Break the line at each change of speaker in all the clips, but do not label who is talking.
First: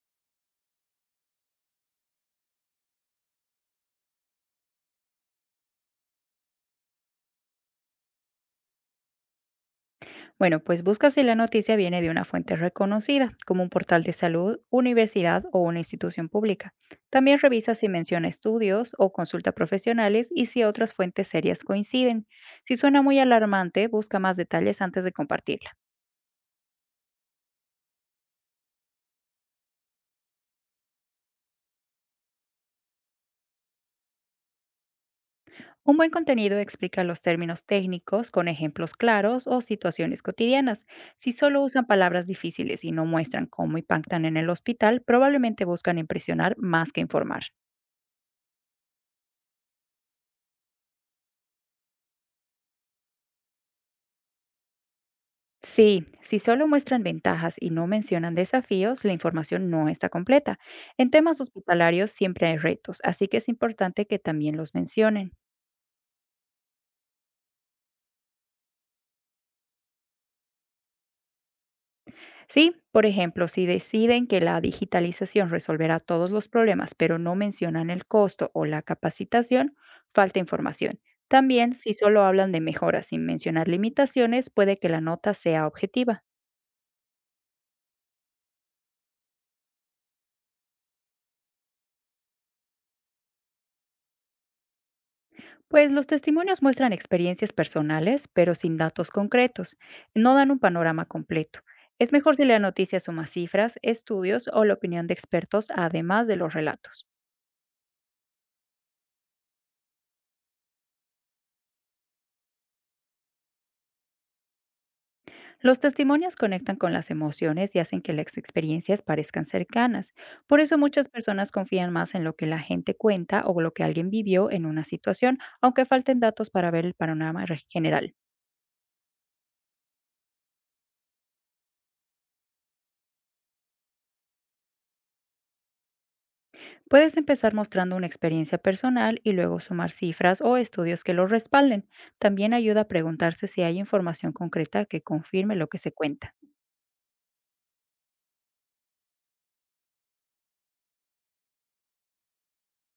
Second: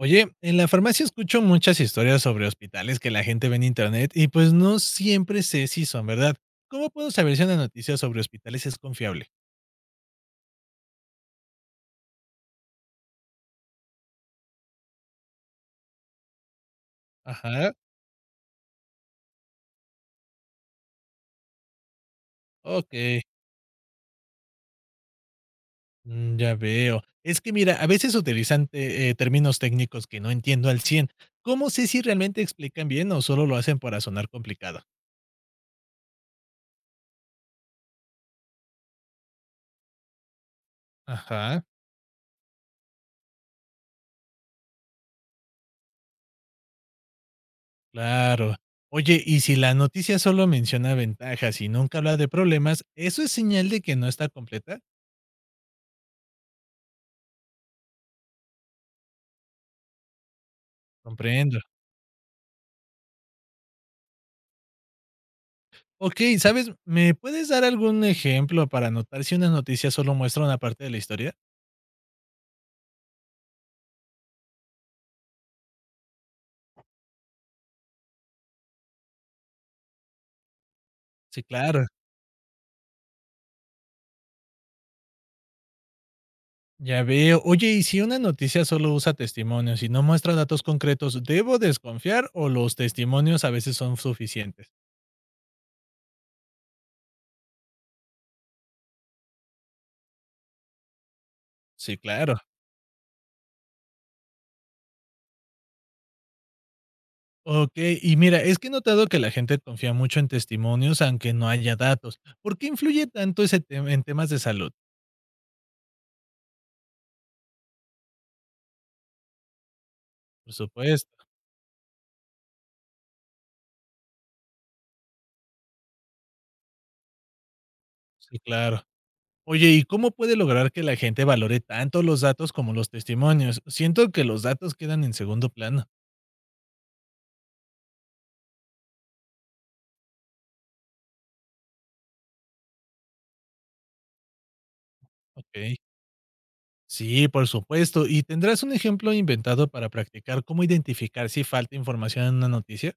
Oye, en la farmacia escucho muchas historias sobre hospitales que la gente ve en internet y pues no siempre sé si son verdad. ¿Cómo puedo saber si una noticia sobre hospitales es confiable?
Bueno, pues busca si la noticia viene de una fuente reconocida, como un portal de salud, universidad o una institución pública. También
Ajá,
revisa si menciona estudios o consulta profesionales y si otras fuentes serias coinciden. Si
ok,
suena muy alarmante, busca más detalles antes de compartirla.
ya veo. Es que mira, a veces utilizan términos técnicos que no entiendo al 100. ¿Cómo sé si realmente explican bien o solo lo hacen para sonar complicado?
Un buen contenido explica los términos técnicos con ejemplos claros o situaciones cotidianas. Si solo
Ajá,
usan palabras difíciles y no muestran cómo impactan en el hospital, probablemente buscan impresionar más que informar.
claro. Oye, y si la noticia solo menciona ventajas y nunca habla de problemas, ¿eso es señal de que no está completa?
Sí, si solo muestran ventajas y no mencionan desafíos, la información no está completa. En temas
Comprendo.
hospitalarios siempre hay retos, así que es importante que también los mencionen.
Okey, ¿sabes? ¿Me puedes dar algún ejemplo para notar si una noticia solo muestra una parte de la historia?
Sí, por ejemplo, si deciden que la digitalización resolverá todos los problemas, pero no mencionan el costo o la capacitación, falta información.
Sí,
También,
claro,
si solo hablan de mejoras sin mencionar limitaciones, puede que la nota sea objetiva.
ya veo. Oye, y si una noticia solo usa testimonios y no muestra datos concretos, ¿debo desconfiar o los testimonios a veces son suficientes?
Pues los testimonios muestran experiencias personales, pero sin datos concretos. No dan un panorama completo.
Sí,
Es
claro.
mejor si la noticia suma cifras, estudios o la opinión de expertos, además de los relatos.
Okey, y mira, es que he notado que la gente confía mucho en testimonios, aunque no haya datos. ¿Por qué influye tanto ese tema en temas de salud?
Los testimonios conectan con las emociones y hacen que las experiencias parezcan cercanas.
Por
Por eso muchas
supuesto,
personas confían más en lo que la gente cuenta o lo que alguien vivió en una situación, aunque falten datos para ver el general.
sí, claro. Oye, ¿y cómo puede lograr que la gente valore tanto los datos como los testimonios? Siento que los datos quedan en segundo plano.
Puedes empezar mostrando una experiencia personal y luego sumar cifras o estudios que lo respalden. También ayuda a preguntarse si hay información concreta que confirme lo
Ok.
que se cuenta.
Sí, por supuesto. ¿Y tendrás un ejemplo inventado para practicar cómo identificar si falta información en una noticia?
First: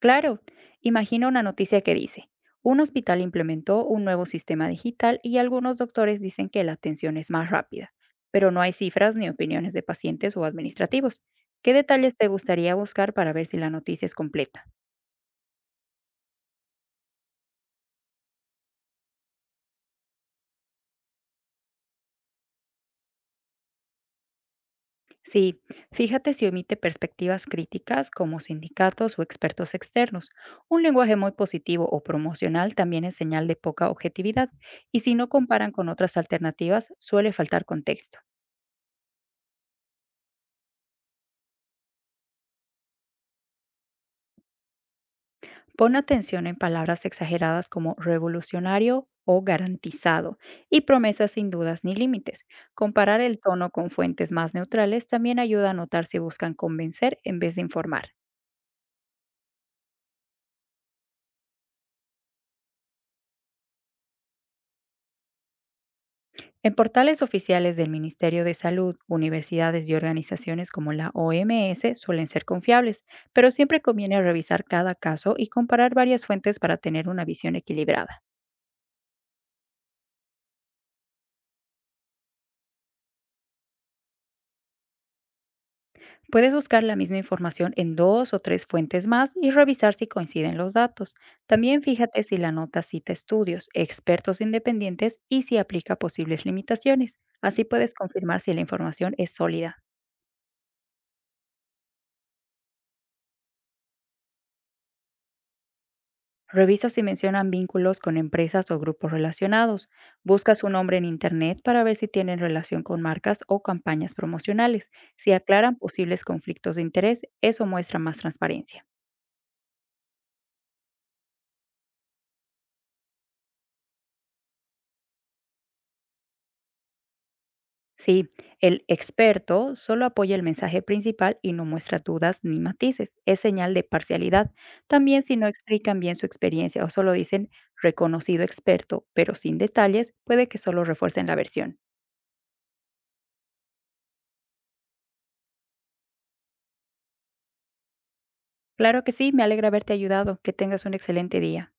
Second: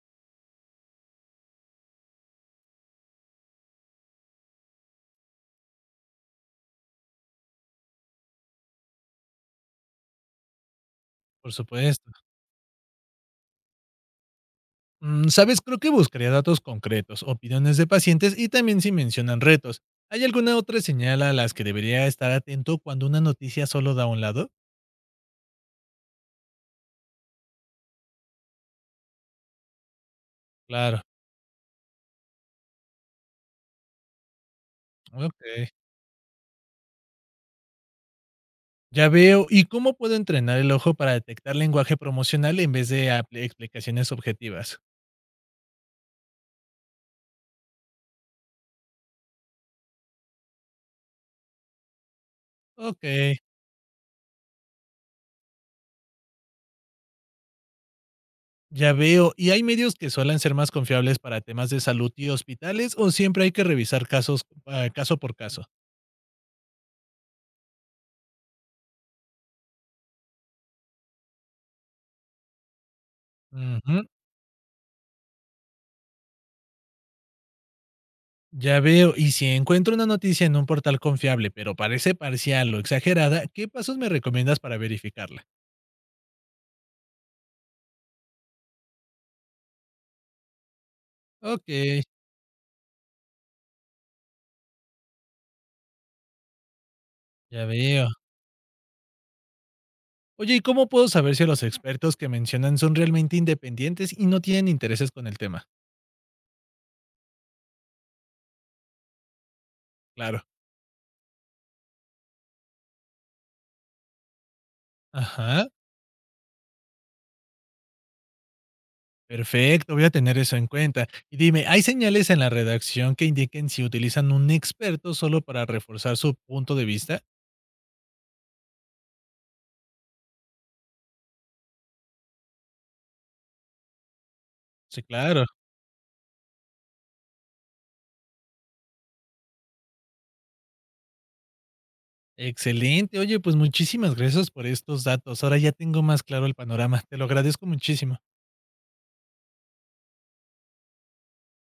Claro, imagina una noticia que dice, un hospital implementó un nuevo sistema digital y algunos doctores dicen que la atención es más rápida, pero no hay cifras ni opiniones de pacientes o administrativos.
Por
¿Qué
supuesto.
detalles te gustaría buscar para ver si la noticia es completa?
Mm, sabes, creo que buscaría datos concretos, opiniones de pacientes y también si mencionan retos. ¿Hay alguna otra señal a las que debería estar atento cuando una noticia solo da un lado?
Sí, fíjate si omite perspectivas críticas como sindicatos o expertos externos. Un
Claro.
lenguaje muy positivo o promocional también es señal de poca objetividad y si no
Ok.
comparan con otras alternativas suele faltar contexto.
Ya veo. ¿Y cómo puedo entrenar el ojo para detectar lenguaje promocional en vez de explicaciones objetivas?
Pon atención en palabras exageradas como revolucionario o garantizado y promesas sin dudas ni límites.
Ok,
Comparar el tono con fuentes más neutrales también ayuda a notar si buscan convencer en vez de informar.
ya veo. ¿Y hay medios que suelen ser más confiables para temas de salud y hospitales o siempre hay que revisar casos caso por caso?
En portales oficiales del Ministerio de Salud, universidades y organizaciones como la OMS suelen ser confiables, pero siempre
Ujú,
conviene revisar cada caso y comparar varias fuentes para tener una visión equilibrada.
ya veo. ¿Y si encuentro una noticia en un portal confiable, pero parece parcial o exagerada, qué pasos me recomiendas para verificarla?
Puedes buscar la misma información en dos o tres fuentes más y revisar si coinciden los datos.
Ok,
También fíjate si la nota cita estudios, expertos independientes y si aplica posibles limitaciones. Así
ya
puedes
veo.
confirmar si la información es sólida.
Oye, ¿y cómo puedo saber si los expertos que mencionan son realmente independientes y no tienen intereses con el tema?
Revisa si mencionan vínculos con empresas o grupos relacionados.
Claro.
Busca su nombre en Internet para ver si tienen relación con marcas o campañas promocionales. Si
Ajá,
aclaran posibles conflictos de interés, eso muestra más transparencia.
perfecto, voy a tener eso en cuenta. Y dime, ¿hay señales en la redacción que indiquen si utilizan un experto solo para reforzar su punto de vista?
Sí, el experto solo apoya el mensaje principal y no muestra dudas ni matices. Es señal de parcialidad.
Sí,
También si
claro.
no explican bien su experiencia o solo dicen reconocido experto, pero sin detalles, puede que solo refuercen la versión.
Excelente. Oye, pues muchísimas gracias por estos datos. Ahora ya tengo más claro el panorama. Te lo agradezco muchísimo.
Claro que sí, me alegra haberte ayudado. Que tengas un excelente día.